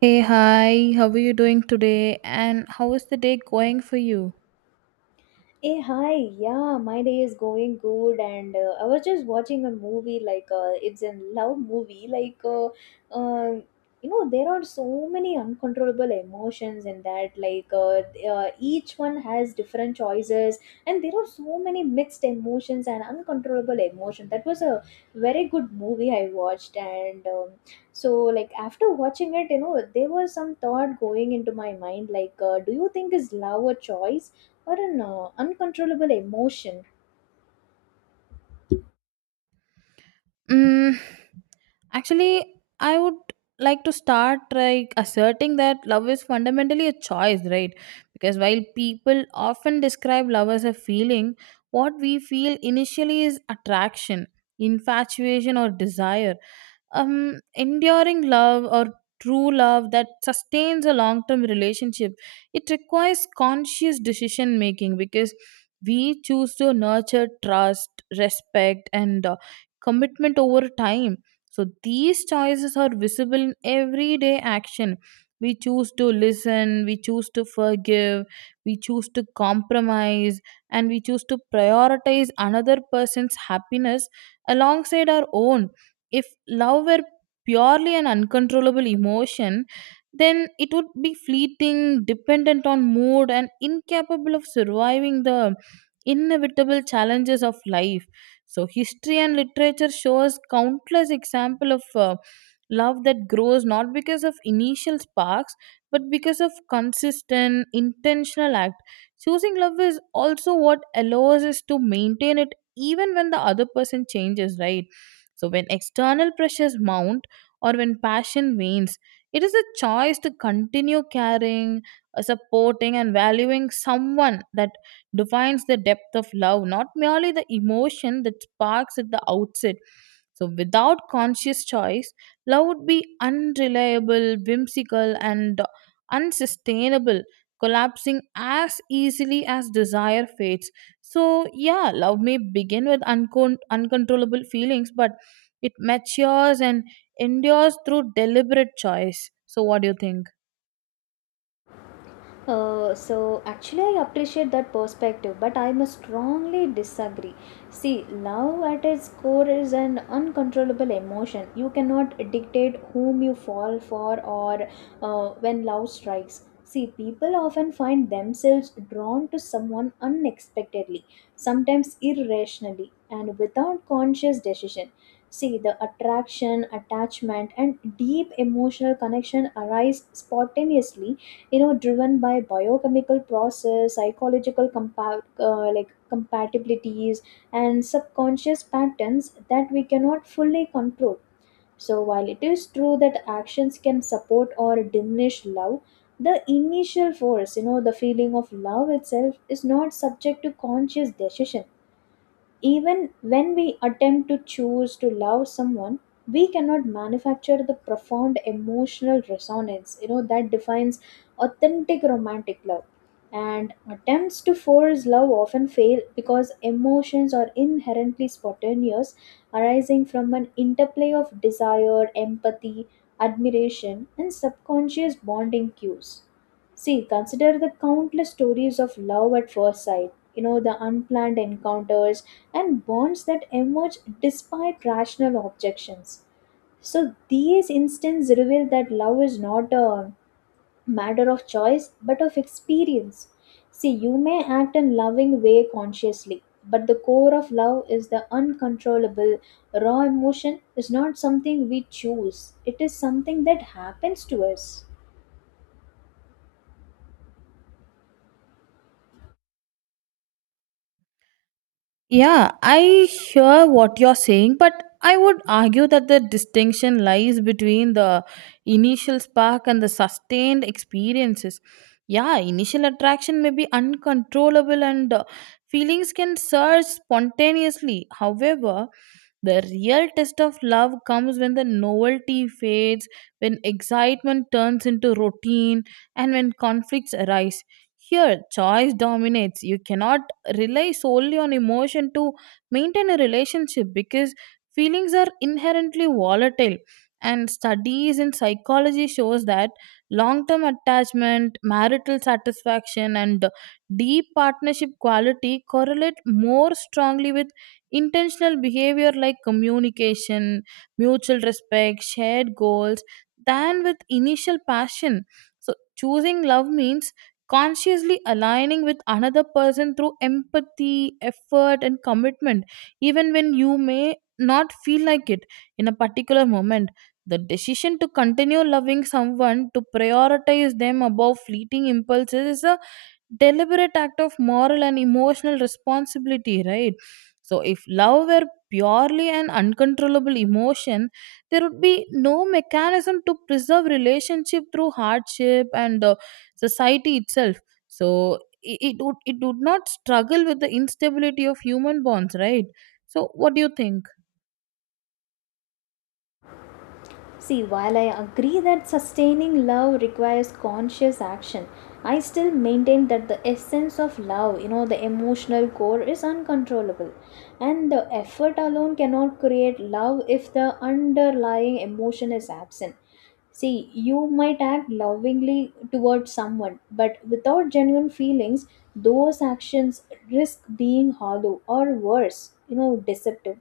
Hey, hi, how are you doing today? And how is the day going for you? Hey, hi. Yeah, my day is going good, and I was just watching a movie. It's a love movie. Uh, there are so many uncontrollable emotions in that. Each one has different choices, and there are so many mixed emotions and uncontrollable emotion. That was a very good movie I watched, and so after watching it, there was some thought going into my mind. Do you think is love a choice? Or an uncontrollable emotion? Mm, actually, I would like to start like asserting that love is fundamentally a choice, right? Because while people often describe love as a feeling, what we feel initially is attraction, infatuation, or desire. Enduring love or true love that sustains a long term relationship, it requires conscious decision making because we choose to nurture trust, respect, and commitment over time. So these choices are visible in everyday action. We choose to listen, we choose to forgive, we choose to compromise, and we choose to prioritize another person's happiness alongside our own. If love were purely an uncontrollable emotion, then it would be fleeting, dependent on mood, and incapable of surviving the inevitable challenges of life. So, history and literature shows countless example of love that grows not because of initial sparks, but because of consistent, intentional act. Choosing love is also what allows us to maintain it even when the other person changes, right? So, when external pressures mount or when passion wanes, it is a choice to continue caring, supporting, and valuing someone that defines the depth of love, not merely the emotion that sparks at the outset. So, without conscious choice, love would be unreliable, whimsical, and unsustainable, collapsing as easily as desire fades. So, yeah, love may begin with uncontrollable feelings, but it matures and endures through deliberate choice. So, what do you think? So actually, I appreciate that perspective, but I must strongly disagree. See, love at its core is an uncontrollable emotion. You cannot dictate whom you fall for or when love strikes. See, people often find themselves drawn to someone unexpectedly, sometimes irrationally and without conscious decision. See, the attraction, attachment, and deep emotional connection arise spontaneously, driven by biochemical process, psychological compatibilities, and subconscious patterns that we cannot fully control. So while it is true that actions can support or diminish love, the initial force, the feeling of love itself is not subject to conscious decision. Even when we attempt to choose to love someone, we cannot manufacture the profound emotional resonance, that defines authentic romantic love. And attempts to force love often fail because emotions are inherently spontaneous, arising from an interplay of desire, empathy, admiration, and subconscious bonding cues. See, consider the countless stories of love at first sight, the unplanned encounters and bonds that emerge despite rational objections. So, these instances reveal that love is not a matter of choice but of experience. See, you may act in loving way consciously, but the core of love is the uncontrollable, raw emotion is not something we choose, it is something that happens to us. Yeah, I hear what you're saying, but I would argue that the distinction lies between the initial spark and the sustained experiences. Yeah, initial attraction may be uncontrollable and feelings can surge spontaneously. However, the real test of love comes when the novelty fades, when excitement turns into routine, and when conflicts arise. Here, choice dominates. You cannot rely solely on emotion to maintain a relationship because feelings are inherently volatile, and studies in psychology shows that long term attachment, marital satisfaction, and deep partnership quality correlate more strongly with intentional behavior like communication, mutual respect, shared goals than with initial passion. So choosing love means consciously aligning with another person through empathy, effort, and commitment, even when you may not feel like it in a particular moment. The decision to continue loving someone, to prioritize them above fleeting impulses, is a deliberate act of moral and emotional responsibility, right? So, if love were purely an uncontrollable emotion, there would be no mechanism to preserve relationship through hardship, and society itself, so it would, it would not struggle with the instability of human bonds, right? So what do you think? See, while I agree that sustaining love requires conscious action, I still maintain that the essence of love, the emotional core is uncontrollable. And the effort alone cannot create love if the underlying emotion is absent. See, you might act lovingly towards someone, but without genuine feelings, those actions risk being hollow or worse, deceptive.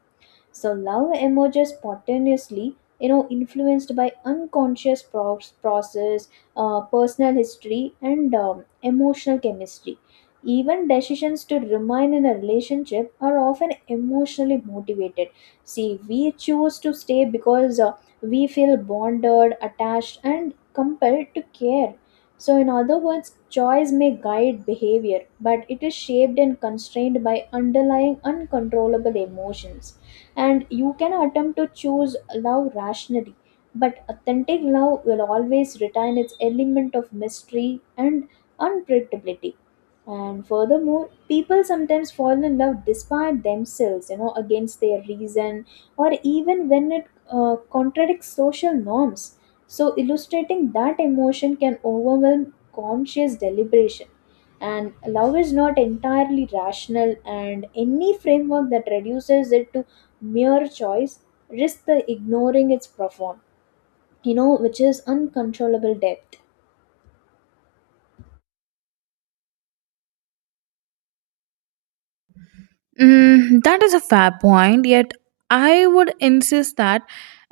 So love emerges spontaneously, influenced by unconscious process, personal history, and emotional chemistry. Even decisions to remain in a relationship are often emotionally motivated. See, we choose to stay because we feel bonded, attached, and compelled to care. So, in other words, choice may guide behavior, but it is shaped and constrained by underlying uncontrollable emotions. And you can attempt to choose love rationally, but authentic love will always retain its element of mystery and unpredictability. And furthermore, people sometimes fall in love despite themselves, against their reason or even when it contradicts social norms. So, illustrating that emotion can overwhelm conscious deliberation. And love is not entirely rational, and any framework that reduces it to mere choice risks the ignoring its profound, which is uncontrollable depth. Mm, that is a fair point, yet I would insist that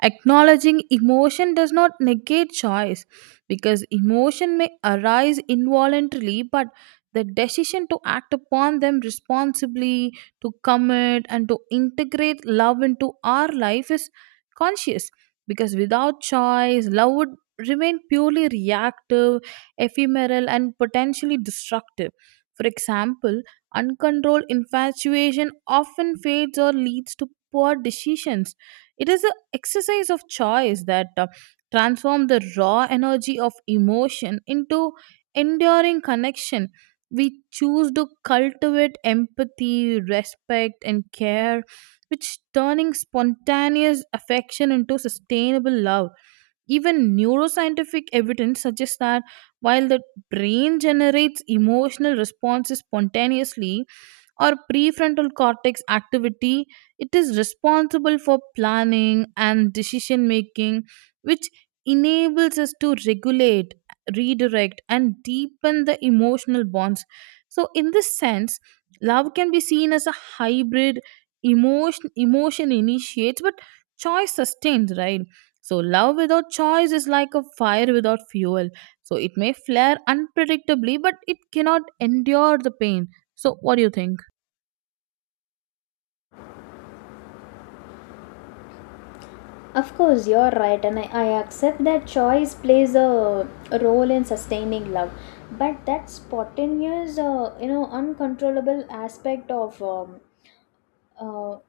acknowledging emotion does not negate choice, because emotion may arise involuntarily, but the decision to act upon them responsibly, to commit, and to integrate love into our life is conscious. Because without choice, love would remain purely reactive, ephemeral, and potentially destructive. For example, uncontrolled infatuation often fades or leads to poor decisions. It is an exercise of choice that transforms the raw energy of emotion into enduring connection. We choose to cultivate empathy, respect, and care, which turning spontaneous affection into sustainable love. Even neuroscientific evidence suggests that while the brain generates emotional responses spontaneously, or prefrontal cortex activity, it is responsible for planning and decision making, which enables us to regulate, redirect, and deepen the emotional bonds. So in this sense, love can be seen as a hybrid emotion. Emotion initiates but choice sustains, right? So love without choice is like a fire without fuel, so it may flare unpredictably but it cannot endure the pain. So what do you think? Of course, you're right, and I accept that choice plays a role in sustaining love. But that spontaneous, uncontrollable aspect of uh,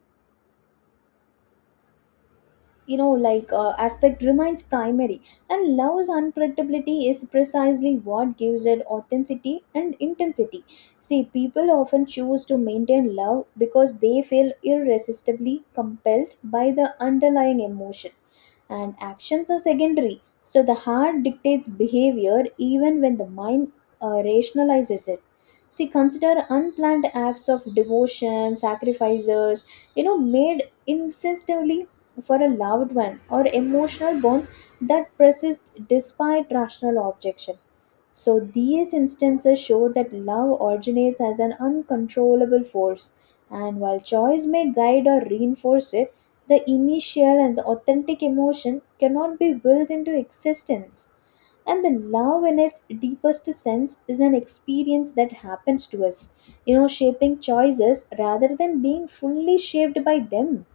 aspect remains primary. And love's unpredictability is precisely what gives it authenticity and intensity. See, people often choose to maintain love because they feel irresistibly compelled by the underlying emotion, and actions are secondary. So the heart dictates behavior even when the mind rationalizes it. See, consider unplanned acts of devotion, sacrifices made insistently for a loved one, or emotional bonds that persist despite rational objection. So, these instances show that love originates as an uncontrollable force, and while choice may guide or reinforce it, the initial and the authentic emotion cannot be willed into existence. And the love, in its deepest sense, is an experience that happens to us, shaping choices rather than being fully shaped by them.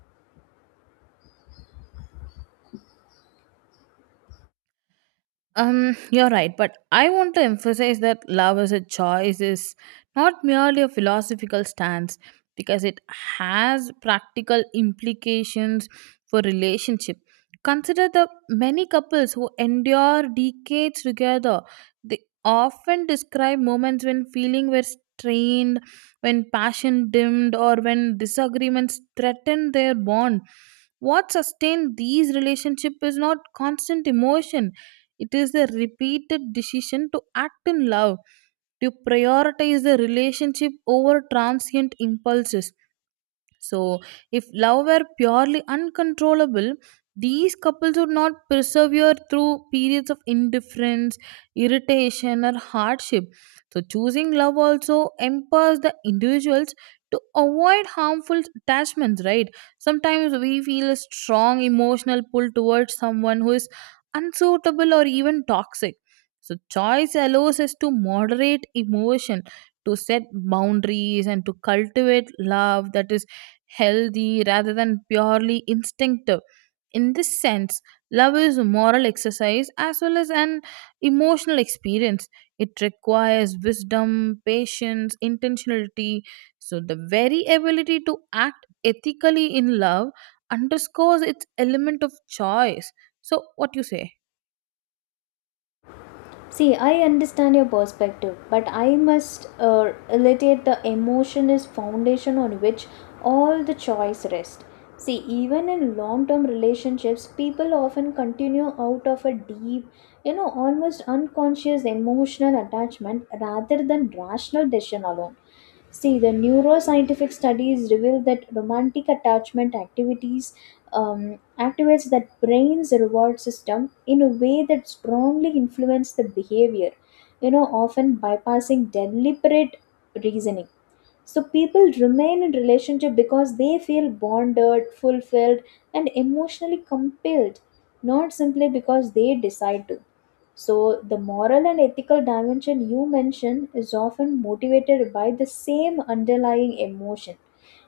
You're right, but I want to emphasize that love as a choice is not merely a philosophical stance because it has practical implications for relationship. Consider the many couples who endure decades together. They often describe moments when feeling were strained, when passion dimmed, or when disagreements threatened their bond. What sustained these relationships is not constant emotion, it is a repeated decision to act in love, to prioritize the relationship over transient impulses. So, if love were purely uncontrollable, these couples would not persevere through periods of indifference, irritation, or hardship. So, choosing love also empowers the individuals to avoid harmful attachments, right? Sometimes we feel a strong emotional pull towards someone who is unsuitable or even toxic. So, choice allows us to moderate emotion, to set boundaries, and to cultivate love that is healthy rather than purely instinctive. In this sense, love is a moral exercise as well as an emotional experience. It requires wisdom, patience, intentionality. So, the very ability to act ethically in love underscores its element of choice. So, what you say? See, I understand your perspective, but I must reiterate the emotion is foundation on which all the choice rests. See, even in long-term relationships, people often continue out of a deep, almost unconscious emotional attachment rather than rational decision alone. See, the neuroscientific studies reveal that romantic attachment activities um activates that brain's reward system in a way that strongly influences the behavior, often bypassing deliberate reasoning. So people remain in relationship because they feel bonded, fulfilled, and emotionally compelled, not simply because they decide to. So, the moral and ethical dimension you mention is often motivated by the same underlying emotion,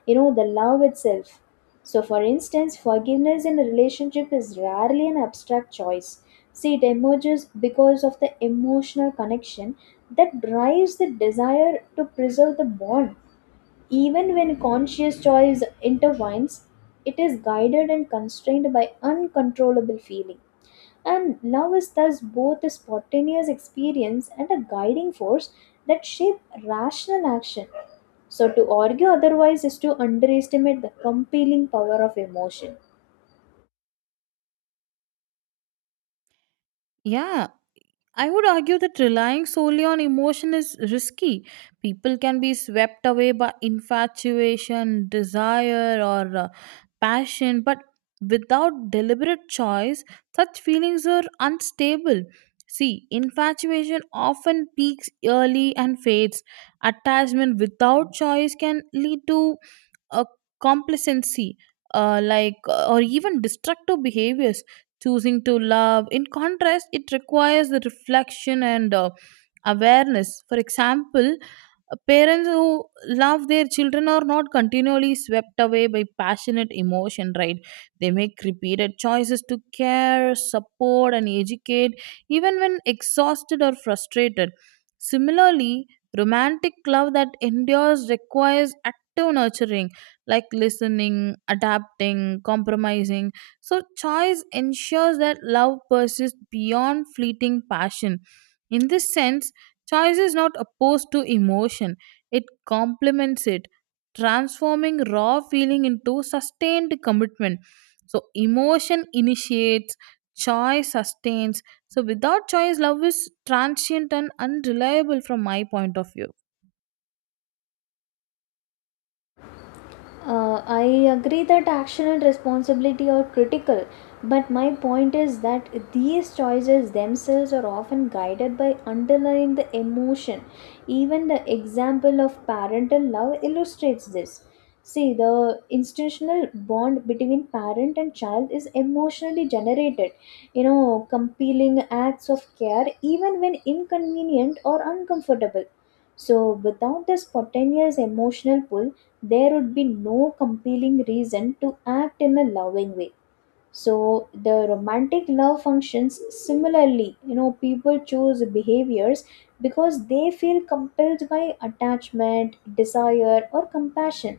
the love itself. So, for instance, forgiveness in a relationship is rarely an abstract choice. See, it emerges because of the emotional connection that drives the desire to preserve the bond. Even when conscious choice intervenes, it is guided and constrained by uncontrollable feeling. And love is thus both a spontaneous experience and a guiding force that shape rational action. So to argue otherwise is to underestimate the compelling power of emotion. Yeah. I would argue that relying solely on emotion is risky. People can be swept away by infatuation, desire, or passion, but without deliberate choice, such feelings are unstable. See, infatuation often peaks early and fades. Attachment without choice can lead to a complacency, or even destructive behaviors. Choosing to love, in contrast, it requires the reflection and awareness. For example, parents who love their children are not continually swept away by passionate emotion, right? They make repeated choices to care, support, and educate, even when exhausted or frustrated. Similarly, romantic love that endures requires active nurturing like listening, adapting, compromising. So, choice ensures that love persists beyond fleeting passion. In this sense, choice is not opposed to emotion, it complements it, transforming raw feeling into sustained commitment. So, emotion initiates, choice sustains. So, without choice, love is transient and unreliable from my point of view. I agree that action and responsibility are critical, but my point is that these choices themselves are often guided by underlying the emotion. Even the example of parental love illustrates this. See, the institutional bond between parent and child is emotionally generated, compelling acts of care even when inconvenient or uncomfortable. So, without this spontaneous emotional pull, there would be no compelling reason to act in a loving way. So the romantic love functions similarly. People choose behaviors because they feel compelled by attachment, desire, or compassion.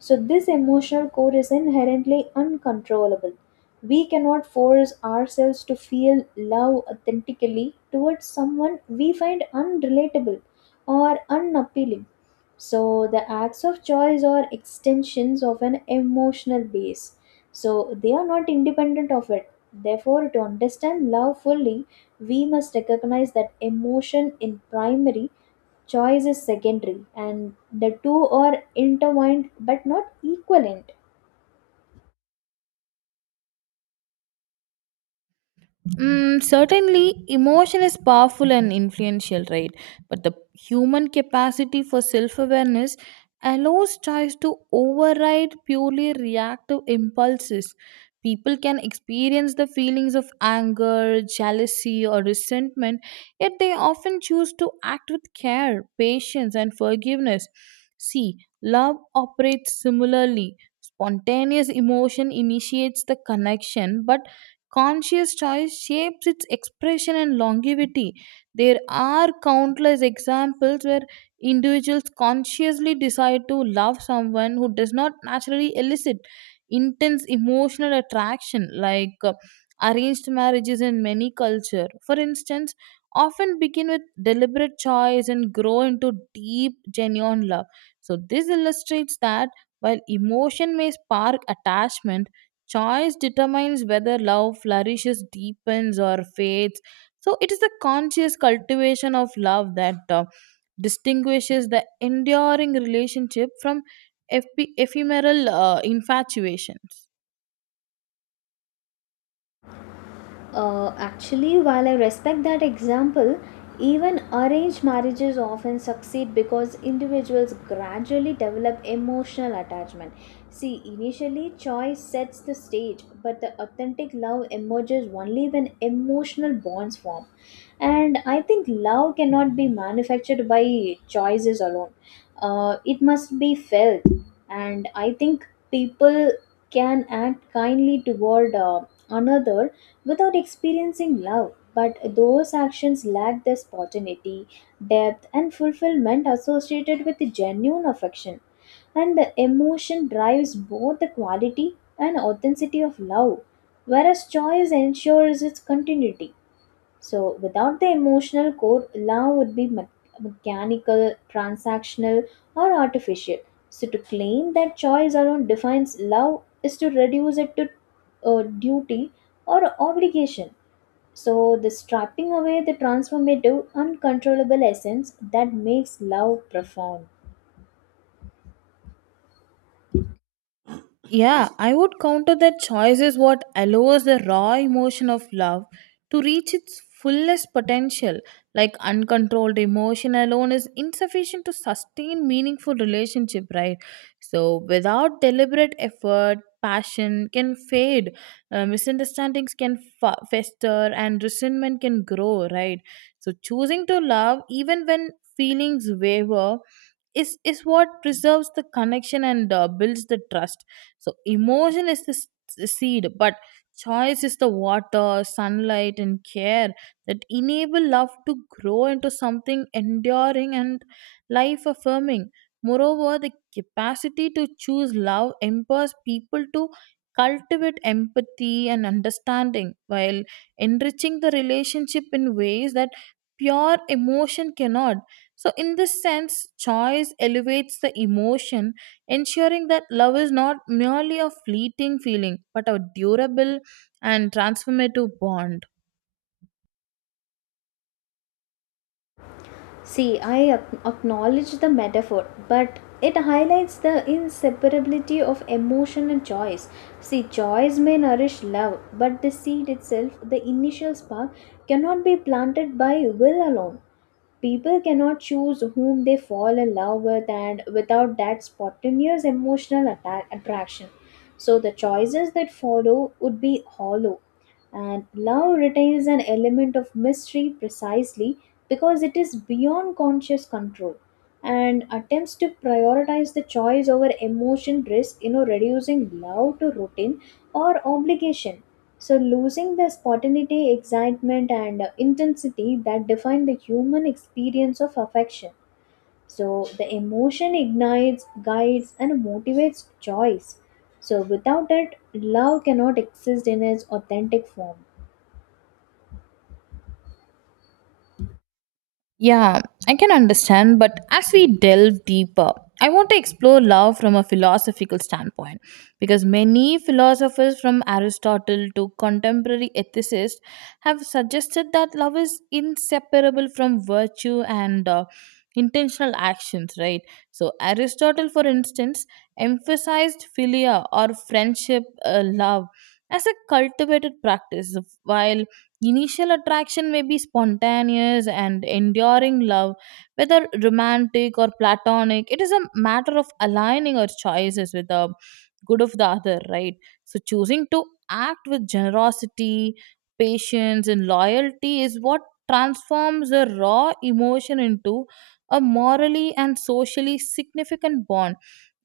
So, this emotional core is inherently uncontrollable. We cannot force ourselves to feel love authentically towards someone we find unrelatable or unappealing. So, the acts of choice are extensions of an emotional base. So, they are not independent of it. Therefore, to understand love fully, we must recognize that emotion in primary, choice is secondary, and the two are intertwined but not equivalent. Mm, certainly, emotion is powerful and influential, right? But the human capacity for self awareness allows choice to override purely reactive impulses. People can experience the feelings of anger, jealousy, or resentment, yet they often choose to act with care, patience, and forgiveness. See, love operates similarly. Spontaneous emotion initiates the connection, but conscious choice shapes its expression and longevity. There are countless examples where individuals consciously decide to love someone who does not naturally elicit intense emotional attraction, like arranged marriages in many cultures. For instance, often begin with deliberate choice and grow into deep, genuine love. So, this illustrates that while emotion may spark attachment, choice determines whether love flourishes, deepens, or fades. So it is the conscious cultivation of love that distinguishes the enduring relationship from ephemeral infatuations. Actually, while I respect that example, even arranged marriages often succeed because individuals gradually develop emotional attachment. See, initially choice sets the stage, but the authentic love emerges only when emotional bonds form. And I think love cannot be manufactured by choices alone. It must be felt. And I think people can act kindly toward another without experiencing love. But those actions lack the spontaneity, depth, and fulfillment associated with genuine affection. And the emotion drives both the quality and authenticity of love, whereas choice ensures its continuity. So, without the emotional core, love would be mechanical, transactional, or artificial. So, to claim that choice alone defines love is to reduce it to duty or obligation. So, the stripping away the transformative, uncontrollable essence that makes love profound. Yeah, I would counter that choice is what allows the raw emotion of love to reach its fullest potential. Like uncontrolled emotion alone is insufficient to sustain meaningful relationship, right? So without deliberate effort, passion can fade, misunderstandings can fester, and resentment can grow, right? So choosing to love even when feelings waver is what preserves the connection and builds the trust. So emotion is the seed, but choice is the water, sunlight, and care that enable love to grow into something enduring and life affirming. Moreover, the capacity to choose love empowers people to cultivate empathy and understanding while enriching the relationship in ways that pure emotion cannot. So, in this sense, choice elevates the emotion, ensuring that love is not merely a fleeting feeling but a durable and transformative bond. See, I acknowledge the metaphor, but it highlights the inseparability of emotion and choice. See, choice may nourish love, but the seed itself, the initial spark, cannot be planted by will alone. People cannot choose whom they fall in love with, and without that spontaneous emotional attraction. So, the choices that follow would be hollow, and love retains an element of mystery precisely because it is beyond conscious control. And attempts to prioritize the choice over emotion risk, reducing love to routine or obligation. So, losing the spontaneity, excitement, and intensity that define the human experience of affection. So, the emotion ignites, guides, and motivates choice. So, without it, love cannot exist in its authentic form. Yeah, I can understand, but as we delve deeper, I want to explore love from a philosophical standpoint because many philosophers from Aristotle to contemporary ethicists have suggested that love is inseparable from virtue and intentional actions, right? So, Aristotle, for instance, emphasized philia or friendship love as a cultivated practice, while initial attraction may be spontaneous and enduring love, whether romantic or platonic. It is a matter of aligning our choices with the good of the other, right? So, choosing to act with generosity, patience, and loyalty is what transforms a raw emotion into a morally and socially significant bond.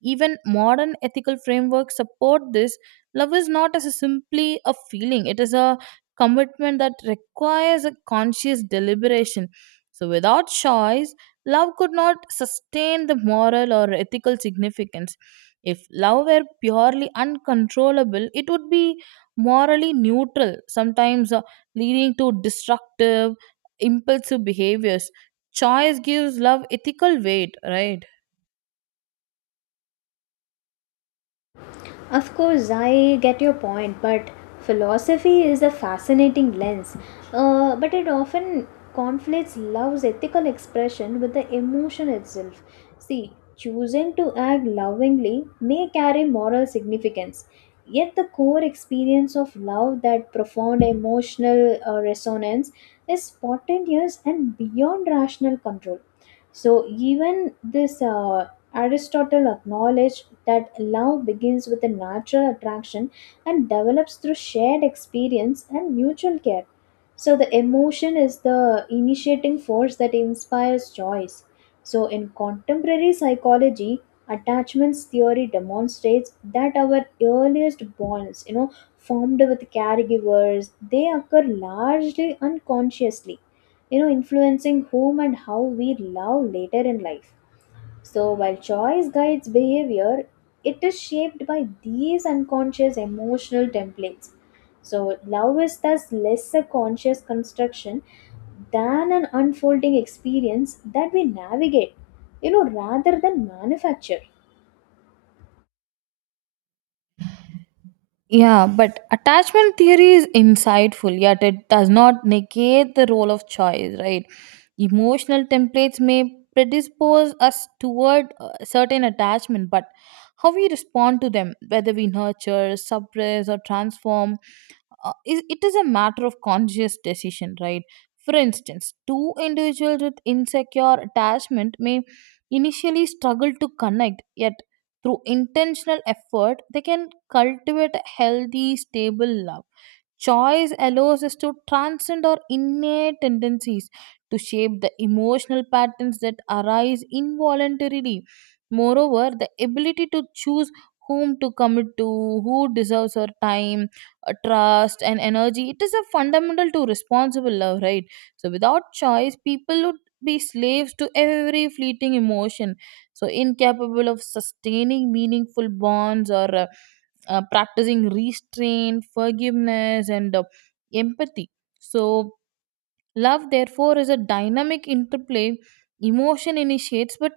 Even modern ethical frameworks support this. Love is not as a simply a feeling, it is a commitment that requires a conscious deliberation. So, without choice, love could not sustain the moral or ethical significance. If love were purely uncontrollable, it would be morally neutral, sometimes leading to destructive, impulsive behaviors. Choice gives love ethical weight, right? Of course, I get your point, but philosophy is a fascinating lens. But it often conflates love's ethical expression with the emotion itself. See, choosing to act lovingly may carry moral significance, yet the core experience of love, that profound emotional resonance, is spontaneous and beyond rational control. So, even this Aristotle acknowledged that love begins with a natural attraction and develops through shared experience and mutual care. So, the emotion is the initiating force that inspires choice. So, in contemporary psychology, attachments theory demonstrates that our earliest bonds, formed with caregivers, they occur largely unconsciously, influencing whom and how we love later in life. So, while choice guides behavior, it is shaped by these unconscious emotional templates. So, love is thus less a conscious construction than an unfolding experience that we navigate, rather than manufacture. Yeah, but attachment theory is insightful, yet it does not negate the role of choice, right? Emotional templates may predispose us toward a certain attachment, but how we respond to them, whether we nurture, suppress, or transform, it is a matter of conscious decision, right? For instance, two individuals with insecure attachment may initially struggle to connect, yet through intentional effort they can cultivate a healthy stable love. Choice allows us to transcend our innate tendencies, to shape the emotional patterns that arise involuntarily. Moreover, the ability to choose whom to commit to, who deserves our time, trust, and energy, it is a fundamental to responsible love, right? So, without choice, people would be slaves to every fleeting emotion, so incapable of sustaining meaningful bonds or practicing restraint, forgiveness, and empathy. So love, therefore, is a dynamic interplay. Emotion initiates, but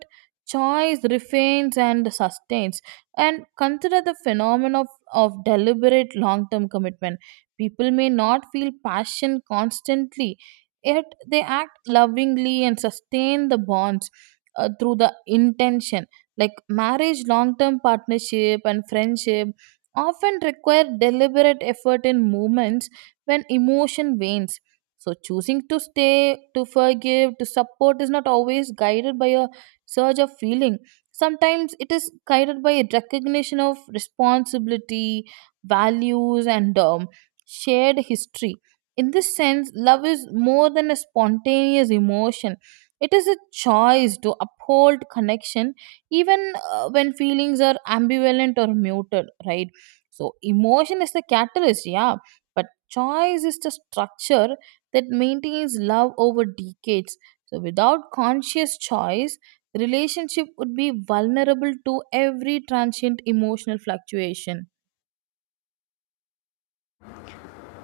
choice refrains and sustains. And consider the phenomenon of deliberate long term commitment. People may not feel passion constantly, yet they act lovingly and sustain the bonds through the intention. Like marriage, long term partnership, and friendship often require deliberate effort in moments when emotion wanes. So, choosing to stay, to forgive, to support is not always guided by a surge of feeling. Sometimes it is guided by a recognition of responsibility, values, and shared history. In this sense, love is more than a spontaneous emotion. It is a choice to uphold connection even when feelings are ambivalent or muted, right? So, emotion is the catalyst, yeah, but choice is the structure that maintains love over decades. So, without conscious choice, relationship would be vulnerable to every transient emotional fluctuation.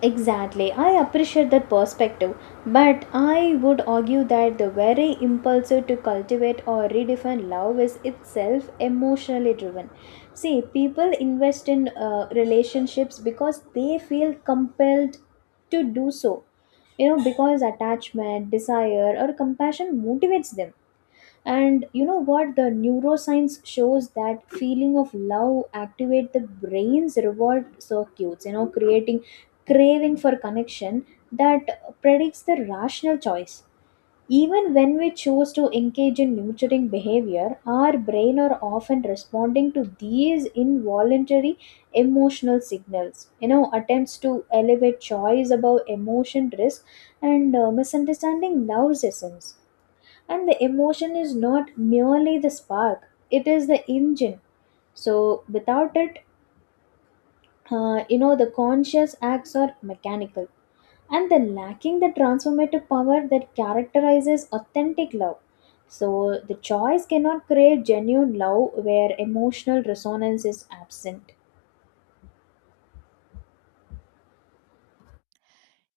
Exactly, I appreciate that perspective, but I would argue that the very impulse to cultivate or redefine love is itself emotionally driven. See, people invest in relationships because they feel compelled to do so, because attachment, desire, or compassion motivates them. And you know what, the neuroscience shows that feeling of love activate the brain's reward circuits, creating craving for connection that predicts the rational choice. Even when we choose to engage in nurturing behavior, our brain are often responding to these involuntary emotional signals. Attempts to elevate choice above emotion risk and misunderstanding love's essence. And the emotion is not merely the spark, it is the engine. So without it, the conscious acts are mechanical and the lacking the transformative power that characterizes authentic love. So the choice cannot create genuine love where emotional resonance is absent.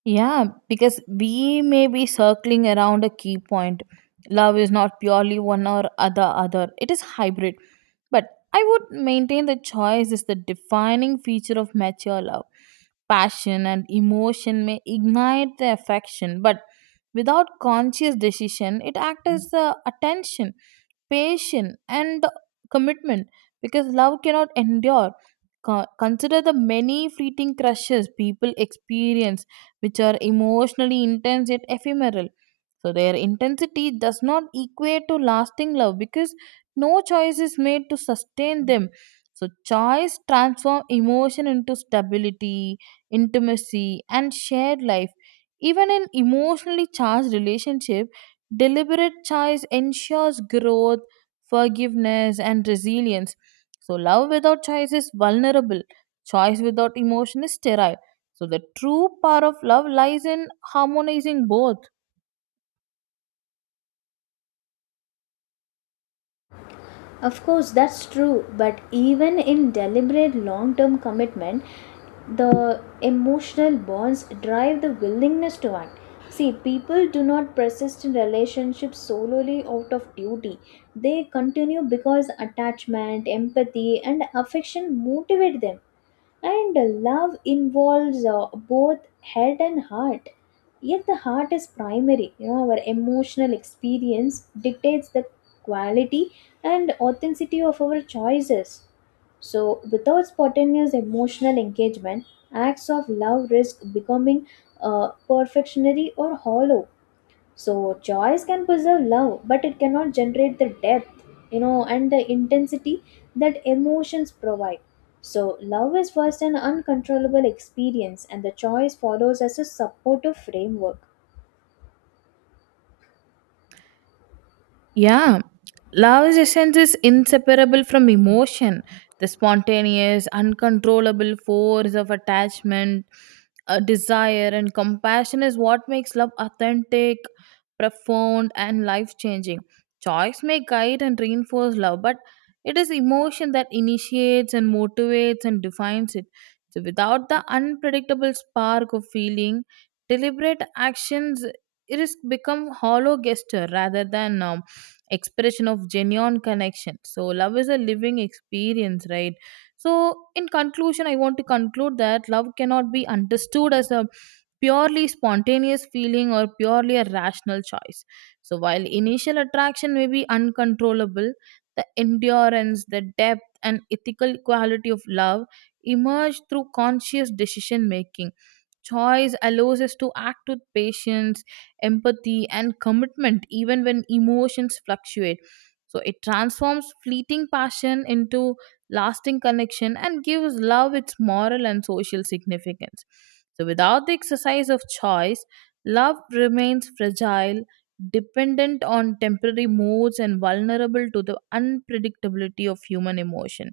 Yeah, because we may be circling around a key point. Love is not purely one or other other. It is hybrid. But I would maintain that choice is the defining feature of mature love. Passion and emotion may ignite the affection, but without conscious decision, it acts as the attention, patience, and the commitment because love cannot endure. Consider the many fleeting crushes people experience, which are emotionally intense yet ephemeral. So their intensity does not equate to lasting love because no choice is made to sustain them. So choice transforms emotion into stability, intimacy, and shared life. Even in emotionally charged relationship, deliberate choice ensures growth, forgiveness, and resilience. So, love without choice is vulnerable, choice without emotion is sterile. So, the true power of love lies in harmonizing both. Of course, that's true, but even in deliberate long term commitment, the emotional bonds drive the willingness to act. See, people do not persist in relationships solely out of duty. They continue because attachment, empathy, and affection motivate them. And love involves both head and heart. Yet the heart is primary. Our emotional experience dictates the quality and authenticity of our choices. So, without spontaneous emotional engagement, acts of love risk becoming perfectionary or hollow. So choice can preserve love, but it cannot generate the depth, and the intensity that emotions provide. So love is first an uncontrollable experience, and the choice follows as a supportive framework. Yeah, love's essence is inseparable from emotion, the spontaneous, uncontrollable force of attachment, desire, and compassion is what makes love authentic, profound, and life changing. Choice may guide and reinforce love, but it is emotion that initiates and motivates and defines it. So, without the unpredictable spark of feeling, deliberate actions it is become hollow gesture rather than expression of genuine connection. So love is a living experience, right? So in conclusion, I want to conclude that love cannot be understood as a purely spontaneous feeling or purely a rational choice. So while initial attraction may be uncontrollable, the endurance, the depth, and ethical quality of love emerge through conscious decision making. Choice allows us to act with patience, empathy, and commitment, even when emotions fluctuate. So it transforms fleeting passion into lasting connection and gives love its moral and social significance. So without the exercise of choice, love remains fragile, dependent on temporary moods, and vulnerable to the unpredictability of human emotion.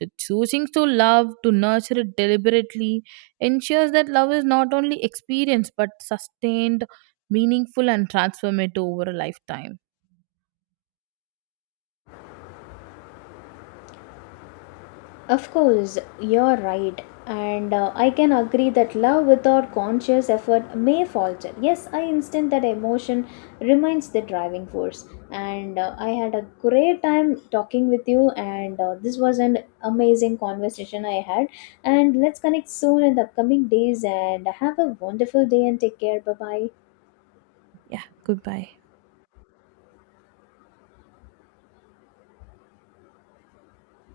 So choosing to love, to nurture it deliberately, ensures that love is not only experienced but sustained, meaningful, and transformative over a lifetime. Of course, you're right. And I can agree that love without conscious effort may falter. Yes, I instant that emotion remains the driving force. And I had a great time talking with you, and this was an amazing conversation I had. And let's connect soon in the upcoming days. And have a wonderful day and take care. Bye bye. Yeah, goodbye.